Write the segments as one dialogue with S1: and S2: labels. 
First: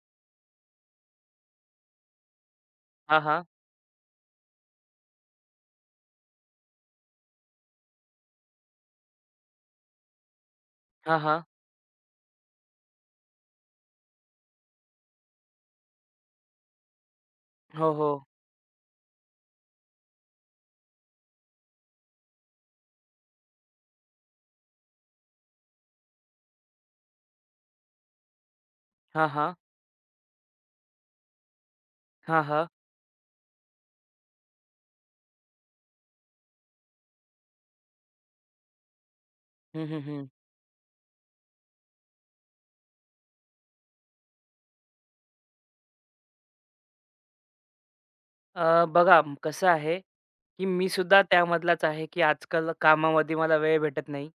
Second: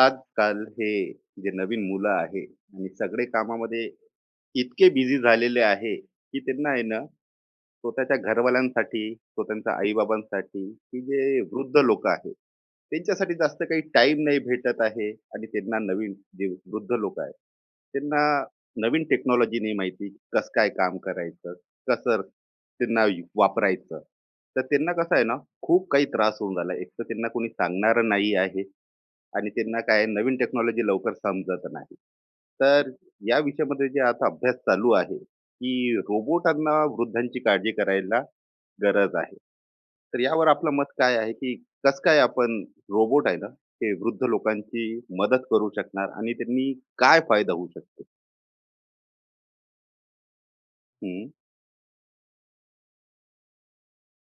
S1: आजकाल हे जे नवीन मुलं आहे आणि
S2: हां,
S1: सगळे
S2: हां.
S1: कामामध्ये इतके बिझी झालेले आहे की त्यांना आहे ना स्वतःच्या घरवाल्यांसाठी स्वतःच्या आईबाबांसाठी की
S2: हां,
S1: जे
S2: हां.
S1: वृद्ध लोक आहेत त्यांच्यासाठी जास्त काही टाइम नाही भेटत आहे आणि त्यांना नवीन जे वृद्ध लोक आहेत
S2: हो, हो.
S1: त्यांना नवीन टेक्नॉलॉजी नाही माहिती कसं काय काम करायचं कसं त्यांना वापरायचं तर त्यांना कसं आहे ना खूप काही त्रास होऊन झाला एक तर त्यांना कोणी सांगणारं नाही आहे
S2: हां,
S1: आणि
S2: हां.
S1: त्यांना काय नवीन टेक्नॉलॉजी लवकर समजत नाही.
S2: हां, हां.
S1: तर या विषयामध्ये जे आता अभ्यास चालू आहे, की रोबोटांना वृद्धांची काळजी करायला गरज आहे.
S2: हं, हं,
S1: तर
S2: हं.
S1: यावर आपलं मत काय आहे, की कसं काय आपण रोबोट आहे ना, ते वृद्ध लोकांची मदत करू शकणार आणि त्यांनी काय फायदा होऊ शकतो?
S2: बघा कसं आहे, की मी सुद्धा
S1: हं.
S2: त्यामधलाच आहे, की आजकाल कामामध्ये मला वेळ भेटत नाही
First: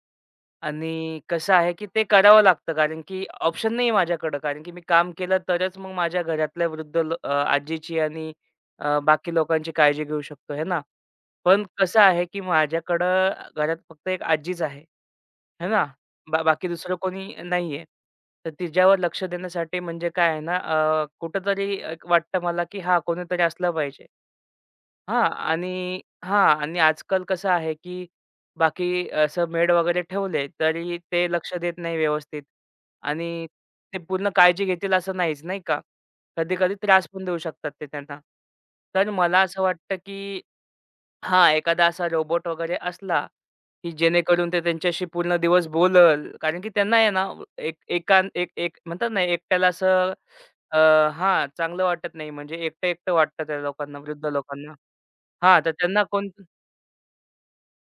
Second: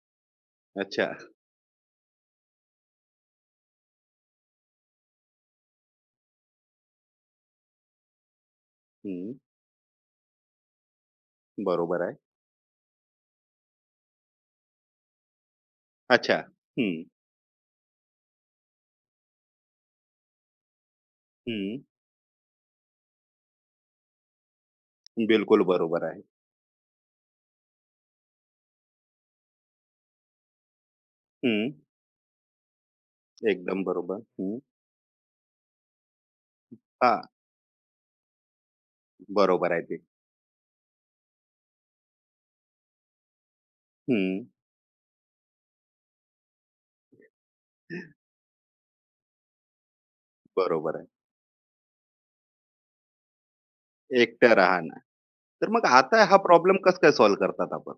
S1: अच्छा.
S2: आणि कसं आहे, की ते करावं लागतं कारण की ऑप्शन नाही आहे माझ्याकडं. कारण की मी काम केलं तरच मग माझ्या घरातल्या वृद्ध आजीची आणि
S1: हं.
S2: बाकी लोकांची काळजी घेऊ शकतो, आहे ना. पण कसं
S1: बरोबर आहे.
S2: आहे, की माझ्याकडं घरात फक्त एक आजीच आहे. है ना?
S1: अच्छा.
S2: बाकी दुसरं
S1: हं.
S2: कोणी नाहीये. तर तिच्यावर लक्ष देण्यासाठी म्हणजे काय आहे ना कुठेतरी
S1: हं.
S2: एक वाटतं मला, की हां, कोणीतरी असलं पाहिजे. हां
S1: बिलकुल
S2: आणि
S1: बरोबर आहे.
S2: हां आणि आजकाल कसं आहे, की बाकी असं मेड वगैरे ठेवले, तरी ते लक्ष
S1: हं.
S2: देत नाही व्यवस्थित आणि
S1: एकदम
S2: ते
S1: बरोबर.
S2: पूर्ण
S1: हं.
S2: काळजी घेतील असं नाहीच, नाही का? कधी-कधी त्रास पण
S1: हां.
S2: देऊ शकतात ते त्यांना. तर मला असं
S1: बरोबर आहे ते.
S2: वाटतं, की हां, एखादा असा रोबोट वगैरे असला की
S1: हं.
S2: जेणेकरून ते त्यांच्याशी पूर्ण दिवस बोलल. कारण की त्यांना आहे ना, एक एक म्हणतात ना, एकट्याला असं अ,
S1: बरोबर आहे.
S2: हां, चांगलं वाटत नाही. म्हणजे एकटं-एकटं वाटतं त्या लोकांना, वृद्ध
S1: एकटं
S2: लोकांना.
S1: राहणं.
S2: हां,
S1: तर
S2: तर
S1: मग
S2: त्यांना
S1: आता
S2: कोण
S1: हा प्रॉब्लेम कसं काय सॉल्व्ह करतात आपण?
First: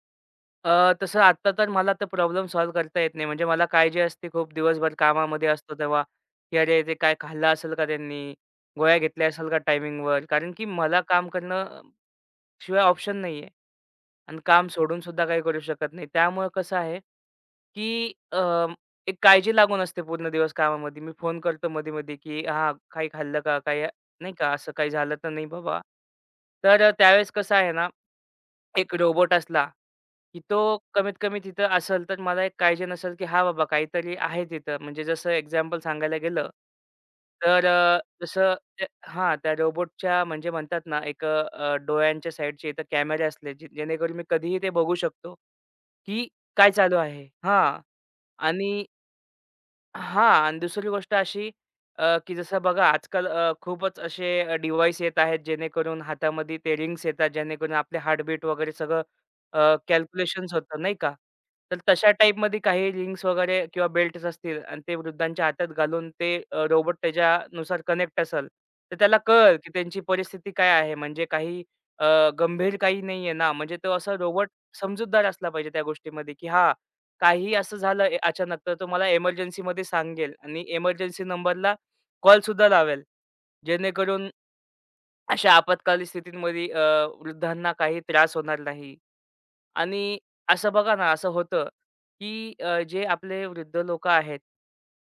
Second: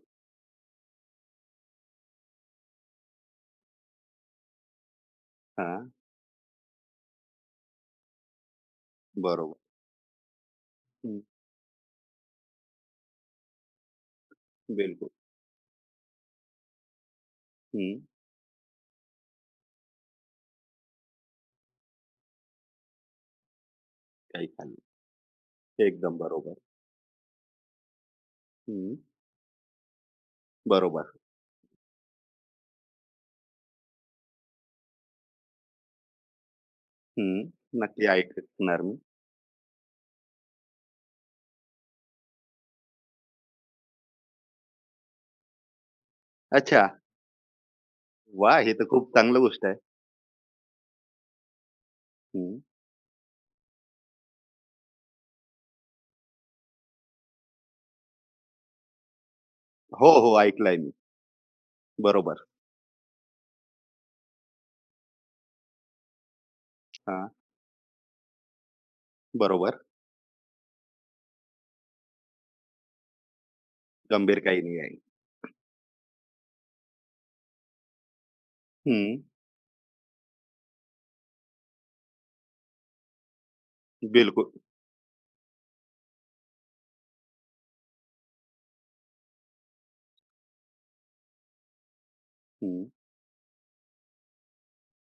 S2: तसं आत्ता तर मला तर प्रॉब्लेम सॉल्व्ह करता येत नाही. म्हणजे मला काळजी असते खूप दिवसभर कामामध्ये असतो
S1: हां,
S2: तेव्हा, की अरे, ते काय खाल्लं असेल का त्यांनी? गोळ्या घेतल्या असेल
S1: बरोबर.
S2: का टायमिंगवर? कारण की मला
S1: हं,
S2: काम करणं शिवाय ऑप्शन नाहीये. आणि काम सोडून
S1: बिलकुल.
S2: सुद्धा काही करू शकत नाही. त्यामुळं कसं आहे,
S1: हं,
S2: की एक काळजी लागून असते पूर्ण दिवस कामामध्ये. मी फोन करतो मध्ये-मध्ये, की "हां, काही खाल्लं का? काही नाही
S1: काही
S2: का? असं
S1: खाल्लं.
S2: काही झालं तर नाही बाबा?"
S1: एकदम बरोबर.
S2: तर त्यावेळेस कसं आहे ना
S1: हं,
S2: एक रोबोट असला, की तो
S1: बरोबर.
S2: कमीत कमी तिथं असेल, तर मला एक काळजी नसेल, की हां बाबा काहीतरी आहे तिथं. म्हणजे जसं एक्झाम्पल सांगायला गेलं,
S1: हं,
S2: तर
S1: नक्की
S2: जसं
S1: ऐकणार
S2: ते
S1: मी.
S2: हां, त्या रोबोटच्या म्हणजे म्हणतात ना, एक डोळ्यांच्या साईडचे इथं कॅमेरे असले, जे जेणेकरून मी कधीही ते बघू शकतो, की काय
S1: अच्छा,
S2: चालू आहे हां.
S1: वाह! हे तर
S2: आणि
S1: खूप चांगली गोष्ट आहे.
S2: हां आणि दुसरी गोष्ट अशी की
S1: हं.
S2: जसं बघा आजकाल खूपच असे डिव्हाइस येत आहेत, जेणेकरून हातामध्ये ते रिंग्स येतात, जेणेकरून आपले हार्टबीट वगैरे सगळं
S1: हो, हो,
S2: कॅल्क्युलेशन्स
S1: ऐकलंय
S2: होतं
S1: मी.
S2: नाही का? तर तशा
S1: बरोबर.
S2: टाईपमध्ये काही रिंग्स वगैरे किंवा बेल्ट्स असतील आणि ते वृद्धांच्या हातात घालून ते रोबोट
S1: हां,
S2: त्याच्यानुसार कनेक्ट असेल, तर त्याला कळेल, की
S1: बरोबर.
S2: त्यांची परिस्थिती काय आहे. म्हणजे काही गंभीर काही नाहीये ना. म्हणजे तो असा
S1: गंभीर
S2: रोबोट
S1: काही नाही आहे.
S2: समजूतदार असला पाहिजे त्या गोष्टीमध्ये, की हां, काहीही असं झालं अचानक तर तो मला
S1: हं,
S2: एमर्जन्सीमध्ये सांगेल आणि एमर्जन्सी नंबरला कॉलसुद्धा लावेल. जेणेकरून
S1: बिलकुल.
S2: अशा आपत्कालीन स्थितींमध्ये वृद्धांना काही त्रास होणार नाही. आणि असं बघा ना, असं होतं, की
S1: हं,
S2: जे आपले वृद्ध लोकं आहेत,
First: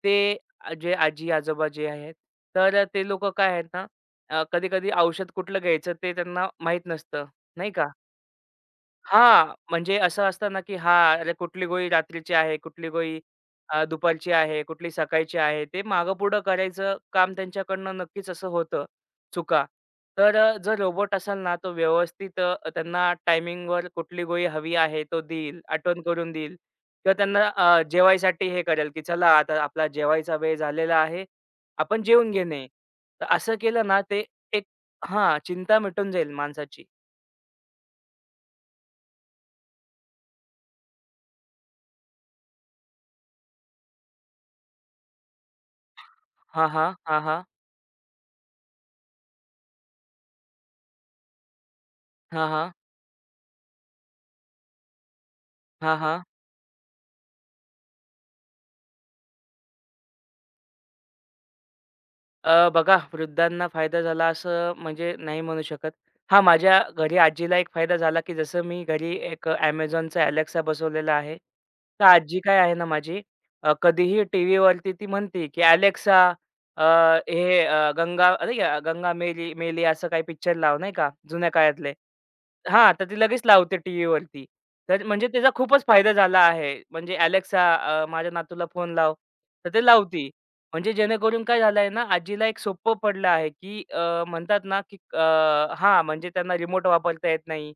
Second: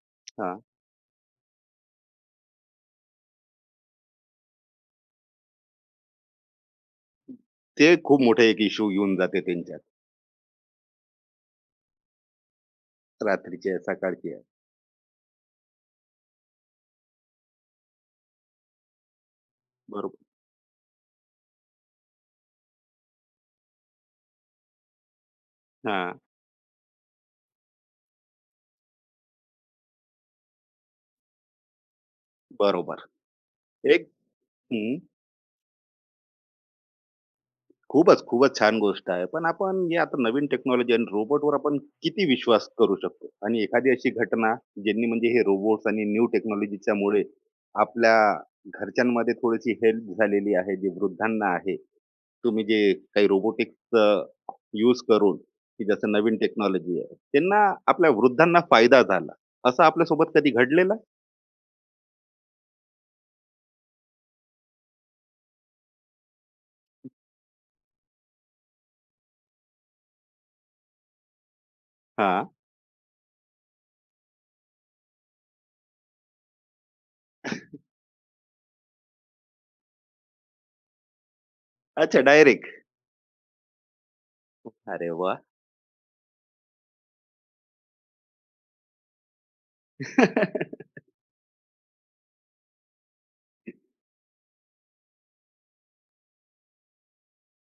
S2: ते
S1: हां.
S2: जे आजी-आजोबा जे आहेत, तर ते लोकं काय आहेत ना, कधी-कधी औषध कुठलं घ्यायचं ते त्यांना माहीत नसतं, नाही
S1: ते
S2: का?
S1: खूप मोठं एक इश्यू येऊन जाते
S2: हां,
S1: त्यांच्यात.
S2: म्हणजे असं असतं ना, की हां, अरे कुठली गोळी रात्रीची आहे, कुठली गोळी
S1: रात्रीची आहे, सकाळची
S2: दुपारची
S1: आहे.
S2: आहे, कुठली सकाळची आहे. ते मागं-पुढं करायचं काम त्यांच्याकडनं नक्कीच असं होतं, चुका.
S1: बरोबर.
S2: तर जर रोबोट असेल ना, तो व्यवस्थित त्यांना टायमिंगवर कुठली गोळी हवी आहे, तो देईल, आठवण
S1: हां,
S2: करून देईल किंवा त्यांना जेवायसाठी हे करेल, की चला आता आपला जेवायचा वेळ झालेला आहे, आपण जेवून घेणे.
S1: बरोबर.
S2: तर असं केलं ना,
S1: एक
S2: ते एक हां, चिंता मिटून जाईल माणसाची.
S1: खूपच, खूपच छान गोष्ट आहे. पण आपण हे आता नवीन टेक्नॉलॉजी आणि रोबोटवर आपण किती विश्वास करू शकतो? आणि एखादी अशी घटना ज्यांनी म्हणजे हे रोबोट्स आणि न्यू
S2: हां, हां. हां,
S1: टेक्नॉलॉजीच्यामुळे
S2: हां.
S1: आपल्या घरच्यांमध्ये थोडीशी हेल्प झालेली आहे, जे वृद्धांना आहे.
S2: हां,
S1: तुम्ही
S2: हां.
S1: जे काही रोबोटिक्स यूज करून, की
S2: हां,
S1: जसं
S2: हां.
S1: नवीन टेक्नॉलॉजी आहे, त्यांना आपल्या वृद्धांना फायदा झाला. असं आपल्यासोबत कधी घडलेलं?
S2: बघा वृद्धांना फायदा झाला असं म्हणजे नाही म्हणू शकत. हां, माझ्या घरी आजीला एक फायदा झाला, की जसं मी घरी एक Amazonचा Alexa बसवलेला आहे. तर आजी
S1: हां.
S2: काय आहे ना माझी कधीही टीव्हीवरती ती म्हणते, की "Alexa अ, हे गंगा अरे गंगा मेली मेली असं काही पिक्चर लाव" नाही का जुन्या काळातले.
S1: अच्छा डायरेक्ट.
S2: हां, तर ती लगेच लावते टीव्हीवरती. तर
S1: अरे
S2: म्हणजे
S1: वाह!
S2: त्याचा खूपच फायदा झाला आहे. म्हणजे "Alexa माझ्या नातूला फोन लाव." तर ते लावती. म्हणजे जेणेकरून काय झालंय ना, आजीला एक सोपं पडलं आहे, की म्हणतात ना, की हां, म्हणजे त्यांना रिमोट वापरता येत नाही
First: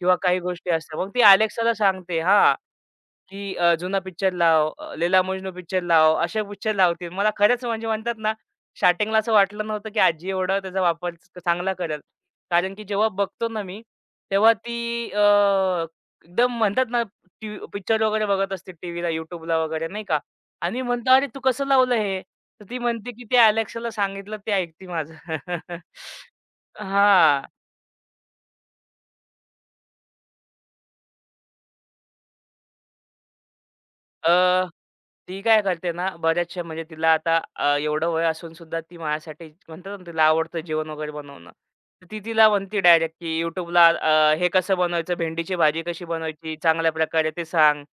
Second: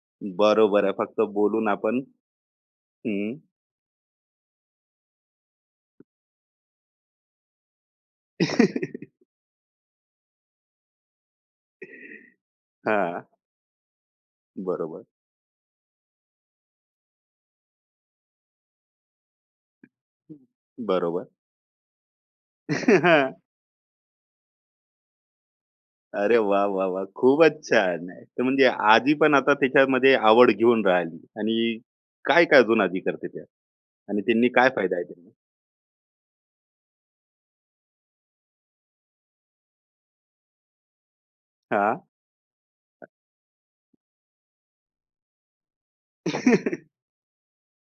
S2: किंवा काही गोष्टी
S1: बरोबर आहे.
S2: असतात. मग
S1: फक्त
S2: ती
S1: बोलून
S2: Alexaला
S1: आपण
S2: सांगते हां,
S1: हं.
S2: की जुना पिक्चर लाव, "लैला-मजनू" पिक्चर लाव, असे पिक्चर लावतील. मला खरंच म्हणजे म्हणतात ना, स्टार्टिंगला असं वाटलं नव्हतं, की आजी एवढा त्याचा वापर चांगला करेल. कारण की जेव्हा
S1: हां.
S2: बघतो ना मी, तेव्हा
S1: बरोबर.
S2: ती एकदम म्हणतात ना, पिक्चर वगैरे बघत असते टीव्हीला, YouTubeला वगैरे नाही का आणि म्हणतो,
S1: बरोबर.
S2: "अरे, तू कसं लावलं हे?" तर ती म्हणते, की "ते Alexaला सांगितलं, ते ऐकते माझं."
S1: अरे वाह, वाह, वाह!
S2: हां.
S1: खूपच छान. आहे. तर म्हणजे आजी पण आता त्याच्यामध्ये आवड घेऊन राहिली आणि काय-काय अजून आजी करते त्या? आणि त्यांनी
S2: अ,
S1: काय फायदा आहे त्यांना?
S2: ती काय करते ना, बऱ्याचशा म्हणजे तिला आता एवढं वय असून सुद्धा ती माझ्यासाठी म्हणतात ना, तिला आवडतं जेवण वगैरे बनवणं.
S1: हां.
S2: तर ती तिला म्हणते डायरेक्ट, की YouTubeला हे कसं बनवायचं, भेंडीची भाजी कशी बनवायची चांगल्या प्रकारे ते सांग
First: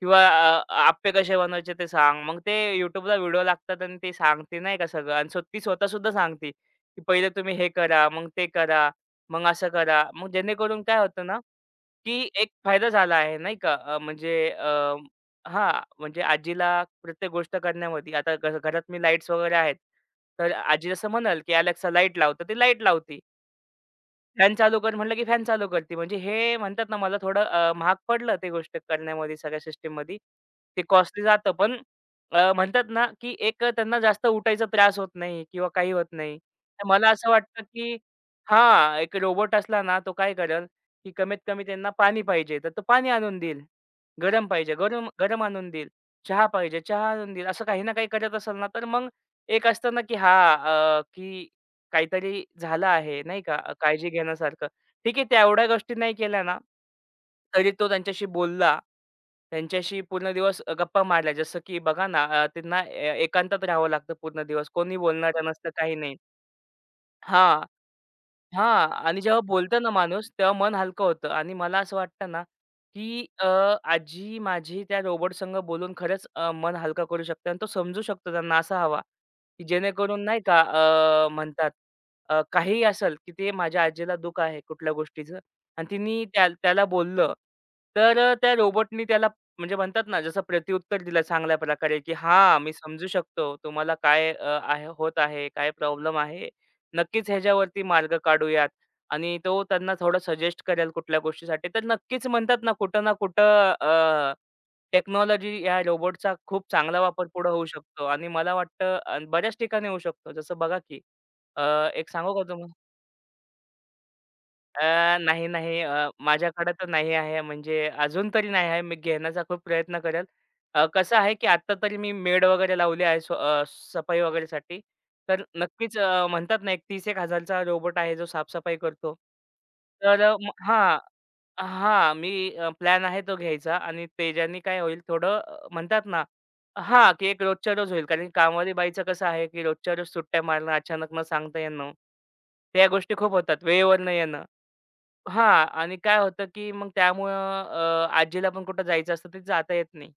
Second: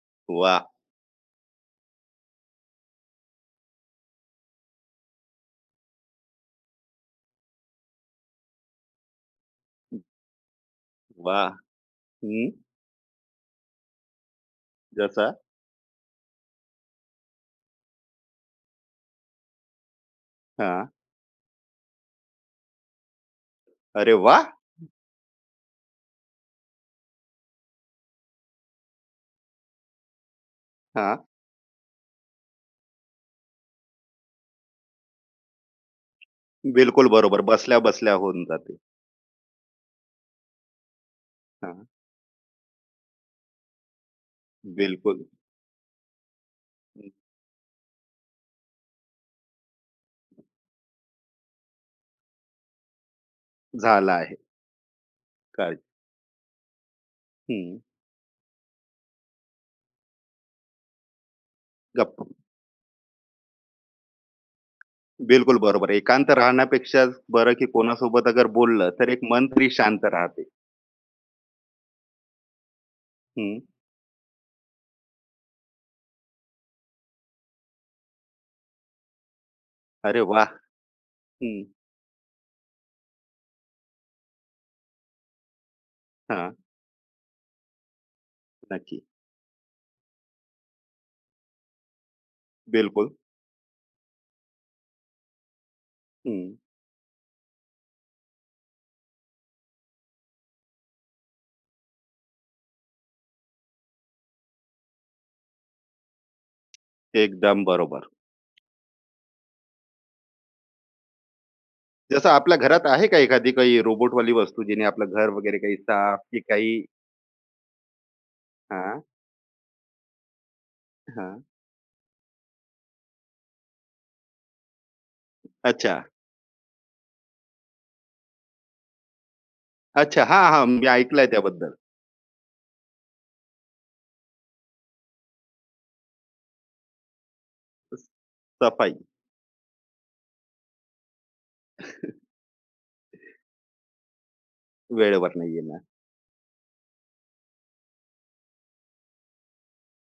S2: किंवा
S1: वाह!
S2: आप्पे कसे बनवायचे ते सांग. मग ते YouTubeला व्हिडिओ लागतात आणि ते सांगते नाही का सगळं आणि ती स्वतः सुद्धा सांगते, की पहिले तुम्ही हे करा, मग ते करा, मग असं करा. मग जेणेकरून काय होतं ना,
S1: वाह!
S2: की एक
S1: हं.
S2: फायदा झाला आहे नाही का.
S1: जसा?
S2: म्हणजे आजीला प्रत्येक गोष्ट करण्यामध्ये आता घरात मी लाईट्स वगैरे आहेत. तर
S1: हां.
S2: आजी जसं म्हणाल, की "Alexa लाईट लाव." तर ती लाईट लावते.
S1: अरे वाह!
S2: फॅन चालू कर म्हटलं की फॅन चालू करते. म्हणजे हे म्हणतात ना मला थोडं महाग पडलं ते गोष्ट करण्यामध्ये सगळ्या सिस्टममध्ये. ते
S1: हां.
S2: कॉस्टली जातं पण म्हणतात ना की एक त्यांना जास्त उठायचा त्रास होत नाही किंवा काही होत नाही. तर
S1: बिलकुल
S2: मला असं
S1: बरोबर.
S2: वाटतं की
S1: बसल्या-बसल्या होऊन जाते.
S2: हां, एक रोबोट असला ना तो काय करेल, की कमीत कमी
S1: हां.
S2: त्यांना पाणी पाहिजे तर तो पाणी आणून देईल. गरम पाहिजे गरम
S1: बिलकुल
S2: गरम आणून देईल. चहा पाहिजे चहा आणून देईल. असं काही ना काही करत असेल ना तर मग एक असतं ना की हां, की काहीतरी झालं आहे, नाही का, काळजी
S1: झालं आहे.
S2: घेण्यासारखं. ठीक आहे, त्या एवढ्या
S1: काय
S2: गोष्टी नाही केल्या ना, तरी
S1: हं.
S2: तो त्यांच्याशी बोलला. त्यांच्याशी पूर्ण दिवस गप्पा मारल्या. जसं की बघा ना,
S1: गप्प.
S2: त्यांना एकांतात राहावं लागतं पूर्ण दिवस. कोणी बोलणारं
S1: बिलकुल
S2: नसतं,
S1: बरोबर.
S2: काही नाही.
S1: एकांत राहण्यापेक्षा बरं
S2: हां.
S1: की कोणासोबत अगर
S2: हां.
S1: बोललं तर
S2: आणि
S1: एक
S2: जेव्हा
S1: मन तरी
S2: बोलतं ना
S1: शांत
S2: माणूस,
S1: राहते.
S2: तेव्हा मन हलकं होतं आणि मला असं वाटतं ना, की
S1: हं.
S2: आजी माझी त्या रोबोटसंग बोलून खरंच मन हलका करू शकते आणि तो समजू शकतो त्यांना असा हवा, की
S1: अरे
S2: जेणेकरून नाही
S1: वाह!
S2: का म्हणतात काहीही असेल, की ते माझ्या आजीला दुःख आहे कुठल्या गोष्टीचं आणि तिनी त्या
S1: हां,
S2: त्याला बोललं, तर त्या
S1: नक्की.
S2: रोबोटनी त्याला म्हणजे म्हणतात ना, जसं प्रत्युत्तर दिलं चांगल्या प्रकारे, की "हां, मी समजू
S1: बिलकुल.
S2: शकतो तुम्हाला काय आहे होत आहे, काय प्रॉब्लेम आहे."
S1: हं.
S2: नक्कीच ह्याच्यावरती मार्ग काढूयात आणि तो त्यांना थोडं सजेस्ट करेल कुठल्या गोष्टीसाठी. तर नक्कीच म्हणतात ना कुठं ना कुठं टेक्नॉलॉजी या रोबोटचा खूप चांगला वापर पुढे
S1: एकदम
S2: होऊ शकतो
S1: बरोबर.
S2: आणि मला वाटतं बऱ्याच ठिकाणी होऊ शकतो. जसं बघा की अ, एक
S1: जसं
S2: सांगू का
S1: आपल्या घरात आहे का एखादी काही रोबोटवाली वस्तू
S2: अ,
S1: जिने आपलं घर
S2: नाही,
S1: वगैरे काही
S2: नाही.
S1: साफ की
S2: माझ्याकडे
S1: काही
S2: तर नाही आहे. म्हणजे अजून तरी नाही आहे. मी
S1: हां,
S2: घेण्याचा खूप प्रयत्न करेल. कसं आहे,
S1: हां.
S2: की आता तरी मी मेड वगैरे लावली आहे सफाई वगैरेसाठी. तर
S1: अच्छा,
S2: नक्कीच म्हणतात ना, एक 30,000-1,000 चा रोबोट आहे, जो साफसफाई करतो. तर
S1: अच्छा.
S2: अ,
S1: हां,
S2: म
S1: हां. मी
S2: हां,
S1: ऐकलंय त्याबद्दल.
S2: हां. मी प्लॅन आहे तो घ्यायचा आणि त्याच्याने काय होईल थोडं म्हणतात ना हां, की एक रोजच्या रोज होईल. कारण कामवाली
S1: सफाई
S2: बाईचं कसं आहे, की रोजच्या रोज सुट्ट्या मारणं, अचानक न सांगता येणं, त्या गोष्टी खूप होतात. वेळेवर न येणं.
S1: वेळेवर नाही
S2: हां.
S1: येणार.
S2: आणि काय होतं, की मग त्यामुळं आजीला पण कुठं जायचं असतं ते जाता येत नाही.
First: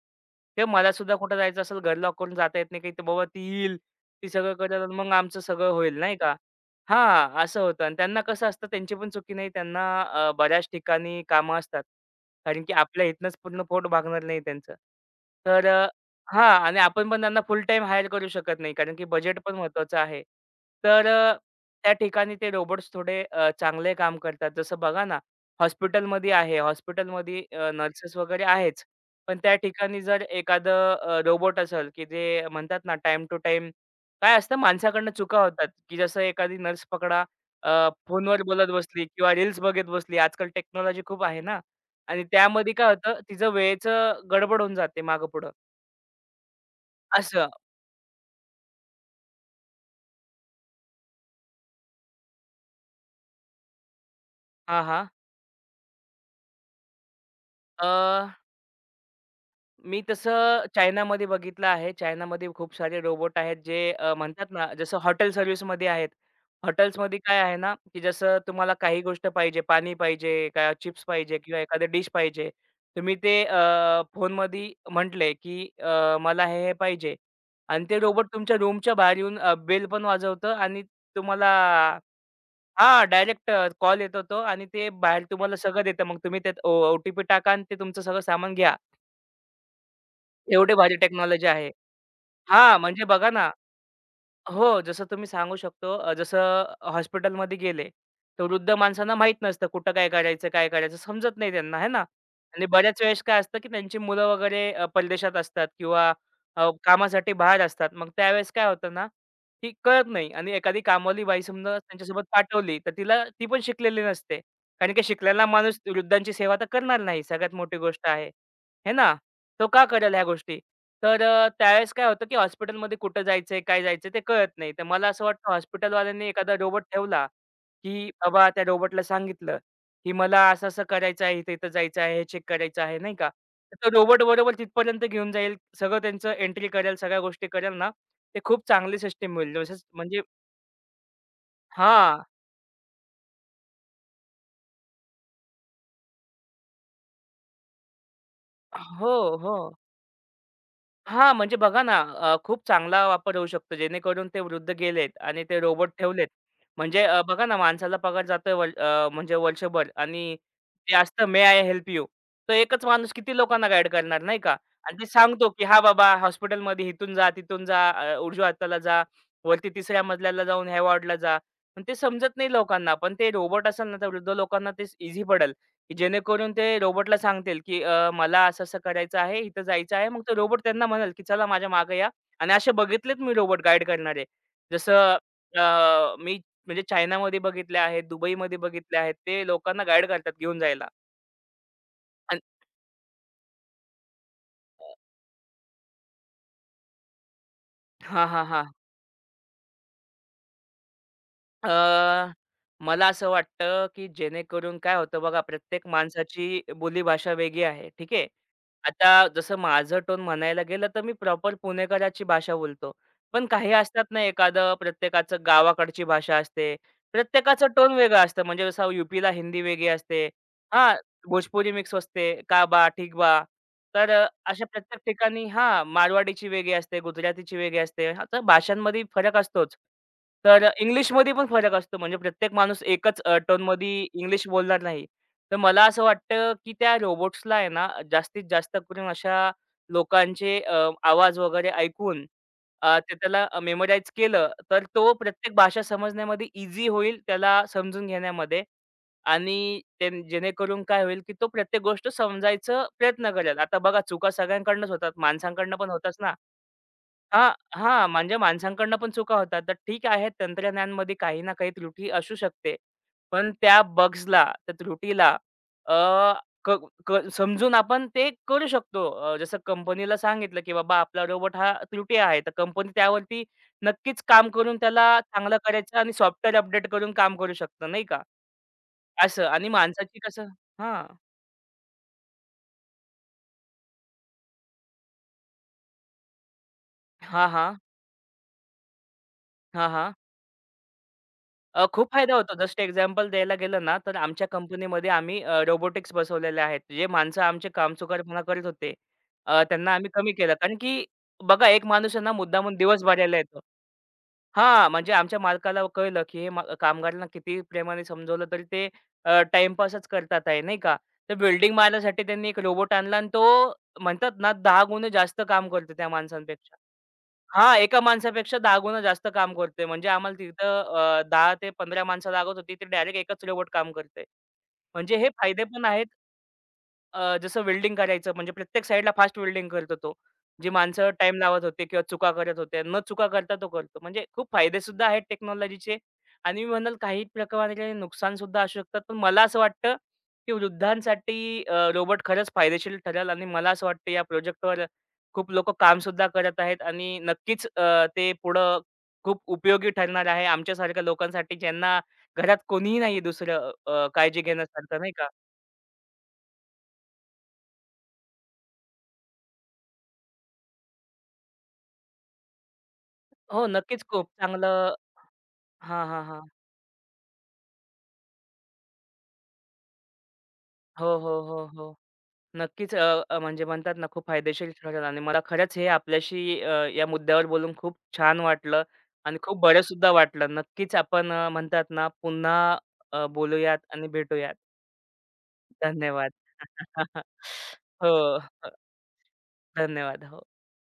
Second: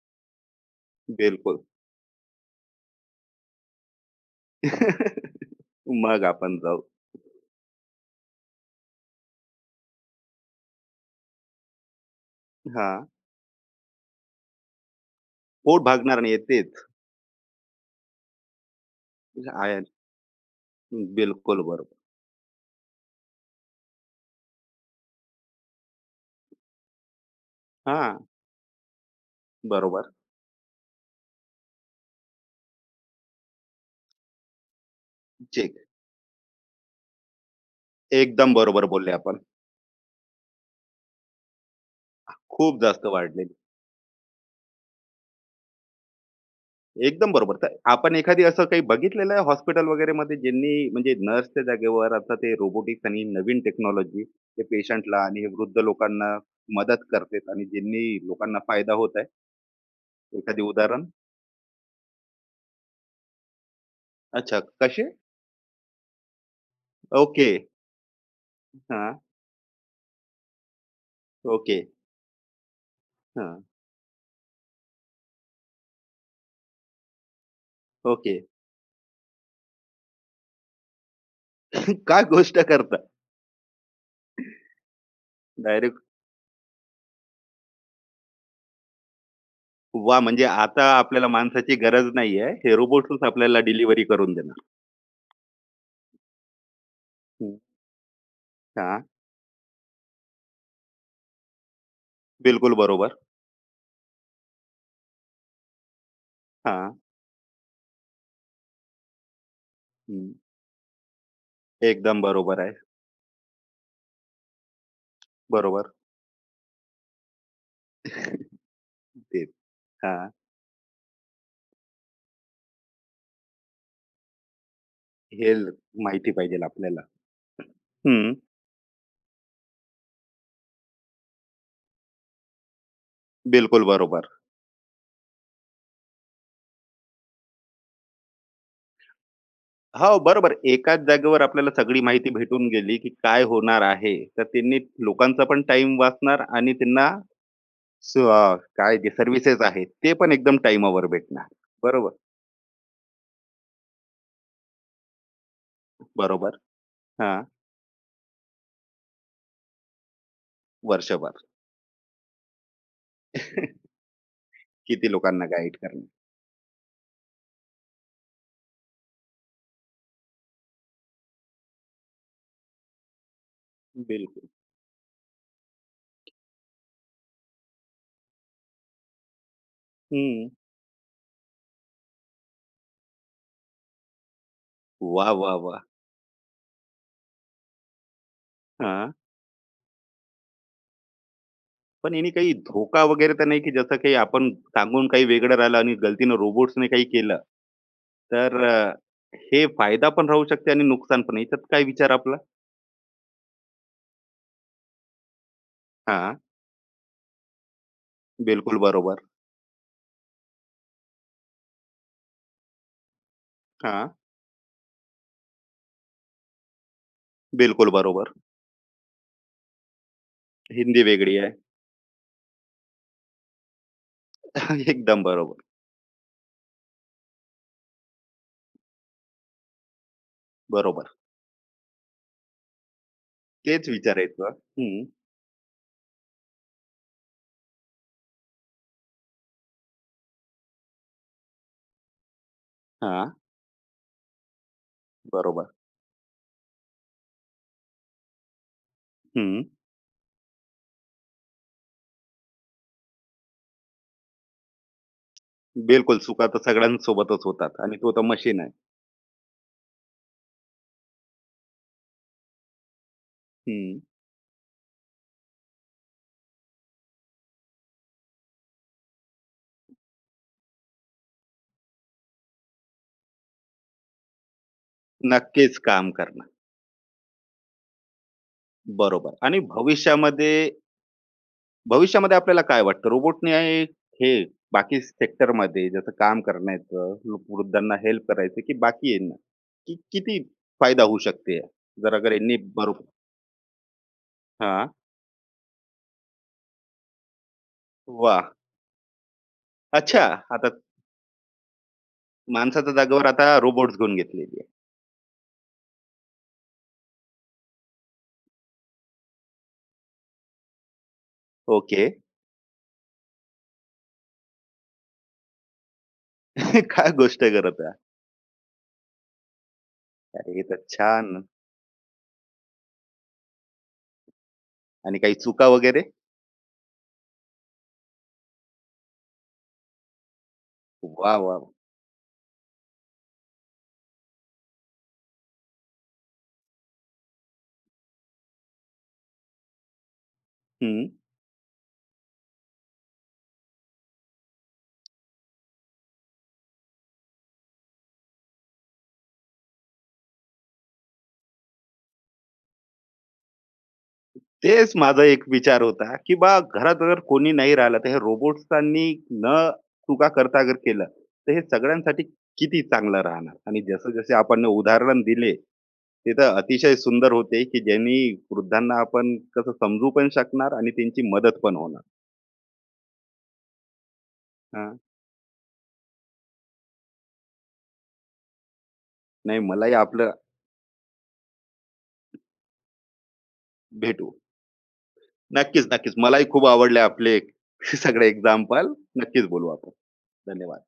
S2: किंवा मला सुद्धा कुठं
S1: बिलकुल.
S2: जायचं असेल घर लॉक करून जाता येत नाही, की बाबा ती येईल, ती सगळं करेल आणि मग आमचं सगळं होईल नाही
S1: मग
S2: का?
S1: आपण जाऊ.
S2: हां, असं होतं आणि त्यांना कसं असतं त्यांची पण चुकी नाही. त्यांना बऱ्याच ठिकाणी कामं असतात. कारण की
S1: हां.
S2: आपल्या इथनंच पूर्ण पोट भागणार नाही त्यांचं. तर
S1: पोट भागणार नाहीये
S2: हां आणि
S1: तेच.
S2: आपण पण त्यांना फुल टाईम हायर करू शकत नाही. कारण की बजेट पण
S1: आहे.
S2: महत्त्वाचं आहे. तर
S1: बिलकुल
S2: त्या
S1: बरोबर.
S2: ठिकाणी ते रोबोट्स थोडे चांगले काम करतात. जसं बघा ना, हॉस्पिटलमध्ये आहे. हॉस्पिटलमध्ये नर्सेस
S1: हां,
S2: वगैरे आहेच. पण त्या ठिकाणी
S1: बरोबर.
S2: जर एखादं रोबोट असेल, की जे म्हणतात ना टाइम टू टाईम काय असतं माणसाकडनं चुका होतात,
S1: चेक.
S2: की जसं एखादी नर्स पकडा फोनवर
S1: एकदम
S2: बोलत
S1: बरोबर
S2: बसली
S1: बोलले
S2: किंवा
S1: आपण.
S2: रील्स बघत बसली. आजकाल टेक्नॉलॉजी खूप आहे ना आणि त्यामध्ये
S1: खूप
S2: काय
S1: जास्त
S2: होतं,
S1: वाढले.
S2: तिचं वेळेचं गडबड होऊन जाते मागे पुढं
S1: एकदम
S2: असं.
S1: बरोबर. तर आपण एखादी असं काही बघितलेलं आहे हॉस्पिटल वगैरेमध्ये ज्यांनी म्हणजे नर्सच्या जागेवर आता ते रोबोटिक्स आणि नवीन टेक्नॉलॉजी ते
S2: हां, हां.
S1: पेशंटला आणि हे वृद्ध लोकांना मदत करतात आणि ज्यांनी लोकांना फायदा होत आहे?
S2: मी
S1: एखादी
S2: तसं
S1: उदाहरण?
S2: चायनामध्ये बघितलं आहे. चायनामध्ये खूप सारे रोबोट आहेत जे म्हणतात
S1: अच्छा,
S2: ना, जसं
S1: कसे?
S2: हॉटेल सर्व्हिसमध्ये आहेत. हॉटेल्समध्ये काय
S1: ओके.
S2: आहे ना, की जसं तुम्हाला काही
S1: हां.
S2: गोष्ट पाहिजे, पाणी पाहिजे, का चिप्स पाहिजे किंवा
S1: ओके.
S2: एखादं डिश पाहिजे. तुम्ही ते
S1: हां.
S2: फोनमध्ये म्हटले, की मला हे पाहिजे आणि ते रोबोट
S1: ओके.
S2: तुमच्या रूमच्या बाहेर येऊन बेल पण वाजवतं आणि तुम्हाला
S1: काय गोष्ट करता?
S2: हां, डायरेक्ट कॉल येतो तो आणि ते बाहेर तुम्हाला सगळं
S1: डायरेक्ट
S2: देतं. मग तुम्ही त्यात OTP टाका आणि ते तुमचं सगळं सामान घ्या.
S1: वाह! म्हणजे
S2: एवढी
S1: आता
S2: भारी
S1: आपल्याला
S2: टेक्नॉलॉजी आहे.
S1: माणसाची गरज नाहीये. हे
S2: हां, म्हणजे
S1: रोबोट्सच
S2: बघा ना
S1: आपल्याला डिलिव्हरी करून देणार.
S2: हो, जसं तुम्ही सांगू शकतो जसं
S1: हं.
S2: हॉस्पिटलमध्ये गेले, तर वृद्ध
S1: हां.
S2: माणसांना माहीत नसतं कुठं काय करायचं, काय करायचं समजत नाही त्यांना है ना. आणि
S1: बिलकुल
S2: बऱ्याच
S1: बरोबर.
S2: वेळेस काय असतं, की त्यांची मुलं वगैरे परदेशात असतात किंवा
S1: हां.
S2: कामासाठी बाहेर असतात. मग त्यावेळेस काय होतं ना, की कळत
S1: हं.
S2: नाही आणि एखादी कामवाली बाई समजा
S1: एकदम
S2: त्यांच्यासोबत
S1: बरोबर आहे.
S2: पाठवली, तर तिला ती पण शिकलेली नसते. कारण की शिकलेला माणूस
S1: बरोबर.
S2: वृद्धांची सेवा तर करणार नाही, सगळ्यात मोठी गोष्ट आहे. आहे ना?
S1: तेच.
S2: तो का करेल ह्या
S1: हां,
S2: गोष्टी? त्यावेळेस काय होतं, की हॉस्पिटलमध्ये कुठं जायचंय, काय जायचंय ते कळत नाही. तर मला असं वाटतं
S1: हे ल-
S2: हॉस्पिटलवाल्यांनी
S1: माहिती
S2: एखादा
S1: पाहिजे
S2: रोबोट
S1: आपल्याला.
S2: ठेवला, की
S1: हं,
S2: बाबा त्या रोबोटला सांगितलं, की मला असं-असं करायचं आहे, इथं-इथं जायचं आहे, हे चेक करायचं आहे, नाही का. तर
S1: बिलकुल
S2: तो रोबोट
S1: बरोबर.
S2: बरोबर तिथपर्यंत घेऊन जाईल. सगळं त्यांचं एंट्री करेल, सगळ्या गोष्टी करेल ना, ते खूप चांगली सिस्टम होईल. जसं
S1: हो,
S2: म्हणजे
S1: बरोबर. एकाच जागेवर आपल्याला सगळी
S2: हां.
S1: माहिती भेटून गेली, की काय होणार आहे. तर त्यांनी लोकांचा पण टाईम वाचणार आणि त्यांना काय जे
S2: हो, हो.
S1: सर्व्हिसेस आहेत, ते पण एकदम टाईमावर
S2: हां,
S1: भेटणार.
S2: म्हणजे बघा ना,
S1: बरोबर,
S2: खूप चांगला वापर होऊ शकतो जेणेकरून ते वृद्ध गेलेत आणि ते रोबोट ठेवलेत.
S1: बरोबर. हां,
S2: बघा ना, माणसाला पगार जातोय वर म्हणजे वर्षभर आणि ते असतं
S1: वर्षभर.
S2: May I help you? तर एकच माणूस किती लोकांना गाईड करणार नाही का? आणि ते
S1: किती लोकांना
S2: सांगतो, की
S1: गाईड
S2: "हां,
S1: करणे.
S2: बाबा हॉस्पिटलमध्ये इथून जा, तिथून जा, उजव्या हाताला जा, वरती तिसऱ्या मजल्याला जाऊन ह्या वॉर्डला जा." पण ते समजत नाही लोकांना. पण ते रोबोट असेल ना, तर वृद्ध
S1: बिलकुल.
S2: लोकांना ते इझी पडेल. की जेणेकरून ते रोबोटला सांगतील, की मला असं-असं करायचं आहे, इथं जायचं आहे. मग तो
S1: हं.
S2: रोबोट त्यांना म्हणेल, की चला माझ्या मागे या. आणि असे बघितलेत मी रोबोट गाईड करणारे. जसं
S1: वा वा वा
S2: अ, मी म्हणजे चायनामध्ये बघितले आहेत, दुबईमध्ये बघितले
S1: हां,
S2: आहेत. ते लोकांना गाईड करतात घेऊन जायला.
S1: पण याने
S2: आणि
S1: काही धोका वगैरे तर नाही, की जसं काही आपण सांगून काही वेगळं राहिलं आणि गलतीनं रोबोट्सने काही केलं?
S2: हां, हां,
S1: तर
S2: हां.
S1: हे फायदा पण राहू शकते आणि नुकसान पण. याच्यात काय विचार
S2: अ,
S1: आपला?
S2: मला असं वाटतं, की जेणेकरून काय होतं बघा, प्रत्येक
S1: हां,
S2: माणसाची बोलीभाषा वेगळी आहे. ठीक आहे.
S1: बिलकुल बरोबर.
S2: आता जसं माझं टोन म्हणायला गेलं, तर मी प्रॉपर पुणेकराची भाषा बोलतो. पण काही असतात
S1: हां,
S2: ना, एखादं प्रत्येकाचं गावाकडची भाषा असते. प्रत्येकाचा
S1: बिलकुल
S2: टोन वेगळा
S1: बरोबर.
S2: असतं. म्हणजे जसं यू हिंदी वेगळी असते. हां,
S1: हिंदी वेगळी आहे.
S2: भोजपुरी मिक्स असते. "का बा? ठीक बा?" अशा प्रत्येक
S1: एकदम
S2: ठिकाणी
S1: बरोबर,
S2: हां, मारवाडीची वेगळी असते, गुजरातीची वेगळी असते. आता भाषांमध्ये फरक असतोच.
S1: बरोबर.
S2: इंग्लिशमध्ये पण फरक असतो. म्हणजे प्रत्येक माणूस एकच
S1: तेच
S2: टोनमध्ये इंग्लिश
S1: विचारायचं.
S2: बोलणार
S1: हं,
S2: नाही. तर मला असं वाटतं, की त्या रोबोट्सला आहे ना, जास्तीत जास्त करून अशा लोकांचे आवाज वगैरे ऐकून ते
S1: हां,
S2: त्याला मेमोराईज केलं, तर तो प्रत्येक
S1: बरोबर.
S2: भाषा समजण्यामध्ये ईझी होईल त्याला समजून घेण्यामध्ये.
S1: हं,
S2: आणि ते जेणेकरून काय होईल, की तो प्रत्येक गोष्ट समजायचा प्रयत्न करेल. आता बघा चुका सगळ्यांकडूनच होतात. माणसांकडनं पण होतच
S1: बिलकुल
S2: ना.
S1: चुका तर सगळ्यांसोबतच
S2: हां,
S1: होतात आणि
S2: हां,
S1: तो तर
S2: म्हणजे
S1: मशीन आहे.
S2: माणसांकडनं पण चुका होतात. तर ठीक आहे, तंत्रज्ञानामध्ये काही ना काही त्रुटी असू शकते. पण त्या
S1: हं,
S2: बग्सला, त्या त्रुटीला अ, क क समजून आपण ते करू शकतो. जसं कंपनीला सांगितलं, की बाबा आपला रोबोट हा त्रुटी आहे. तर कंपनी त्यावरती नक्कीच काम करून त्याला चांगलं
S1: नक्कीच
S2: करायचं
S1: काम
S2: आणि
S1: करणं.
S2: सॉफ्टवेअर अपडेट करून काम करू शकतं, नाही का?
S1: बरोबर
S2: असं
S1: आणि
S2: आणि माणसाची कसं
S1: भविष्यामध्ये
S2: हां.
S1: भविष्यामध्ये आपल्याला काय वाटतं रोबोटने हे बाकी सेक्टरमध्ये जसं काम करण्याचं
S2: हां, हां.
S1: वृद्धांना हेल्प करायचं की बाकी यांना
S2: हां,
S1: की
S2: हां.
S1: किती फायदा होऊ शकते
S2: खूप
S1: जर अगर
S2: फायदा होतो.
S1: यांनी
S2: जस्ट
S1: बरोबर
S2: एक्झाम्पल द्यायला गेलं ना, तर आमच्या
S1: हा
S2: कंपनीमध्ये आम्ही रोबोटिक्स बसवलेले आहेत. जे माणसं आमचे
S1: वा
S2: कामचुकारपणा करत होते, त्यांना आम्ही
S1: अच्छा
S2: कमी केलं.
S1: आता
S2: कारण की बघा एक माणूस आहे ना मुद्दामून
S1: माणसाच्या
S2: दिवस
S1: जागेवर
S2: भरायला
S1: आता
S2: येतो.
S1: रोबोट घेऊन घेतलेली आहे
S2: हां, म्हणजे आमच्या मालकाला कळलं, की हे म कामगारांना किती प्रेमाने समजवलं तरी ते अ, करतात आहे, नाही का? तर वेल्डिंग
S1: ओके
S2: मारण्यासाठी त्यांनी एक रोबोट आणला आणि तो म्हणतात ना 10 गुणे जास्त काम करतो त्या माणसांपेक्षा.
S1: काय गोष्ट
S2: हां,
S1: करत आहे
S2: एका माणसापेक्षा 10 गुणा जास्त काम करते. म्हणजे आम्हाला
S1: अरे हे तर
S2: तिथं
S1: छान
S2: 10 ते 15 माणसं लागत होती. ती डायरेक्ट एकच रोबोट काम करते.
S1: आणि
S2: म्हणजे हे
S1: काही
S2: फायदे
S1: चुका
S2: पण
S1: वगैरे
S2: आहेत जसं वेल्डिंग करायचं म्हणजे प्रत्येक साइडला फास्ट वेल्डिंग करतो तो. जी माणसं
S1: वा
S2: टाईम
S1: वा
S2: लावत
S1: वा.
S2: होते किंवा चुका करत होते. न चुका करता तो करतो. म्हणजे खूप फायदेसुद्धा आहेत टेक्नॉलॉजीचे आणि मी म्हणाल काही प्रकारे नुकसानसुद्धा असू शकतात. पण मला असं वाटतं, की
S1: हम्म
S2: वृद्धांसाठी रोबोट खरंच फायदेशीर ठरेल आणि मला असं वाटतं या प्रोजेक्टवर खूप लोकं कामसुद्धा करत आहेत आणि नक्कीच ते पुढं खूप उपयोगी ठरणार आहे आमच्यासारख्या लोकांसाठी ज्यांना घरात कोणीही नाहीये दुसरं काळजी
S1: तेच
S2: घेण्यासारखं नाही
S1: माझा
S2: का?
S1: एक विचार होता, की बा घरात जर कोणी नाही राहिलं, तर हे रोबोट्सांनी न चुका करता अगर केलं, तर हे सगळ्यांसाठी किती चांगलं राहणार.
S2: हो,
S1: आणि
S2: नक्कीच खूप
S1: जसं-जसे आपण
S2: चांगलं
S1: उदाहरण दिले,
S2: हां, हां,
S1: ते
S2: हां.
S1: तर अतिशय सुंदर होते, की ज्यांनी वृद्धांना आपण कसं समजू पण शकणार आणि
S2: हो,
S1: त्यांची
S2: हो,
S1: मदत
S2: हो,
S1: पण
S2: हो.
S1: होणार.
S2: नक्कीच अ, अ, म्हणजे म्हणतात ना, खूप फायदेशीर
S1: हां,
S2: ठरेल आणि मला खरंच हे आपल्याशी या मुद्द्यावर बोलून खूप छान वाटलं आणि खूप
S1: नाही
S2: बरं
S1: मलाही
S2: सुद्धा
S1: आपलं
S2: वाटलं. नक्कीच आपण म्हणतात ना, पुन्हा बोलूयात आणि
S1: भेटू.
S2: भेटूयात.
S1: नक्कीच, नक्कीच.
S2: धन्यवाद.
S1: मलाही खूप आवडले आपले सगळे
S2: हो,
S1: एक्झाम्पल. नक्कीच बोलू आपण.
S2: धन्यवाद. हो.
S1: धन्यवाद.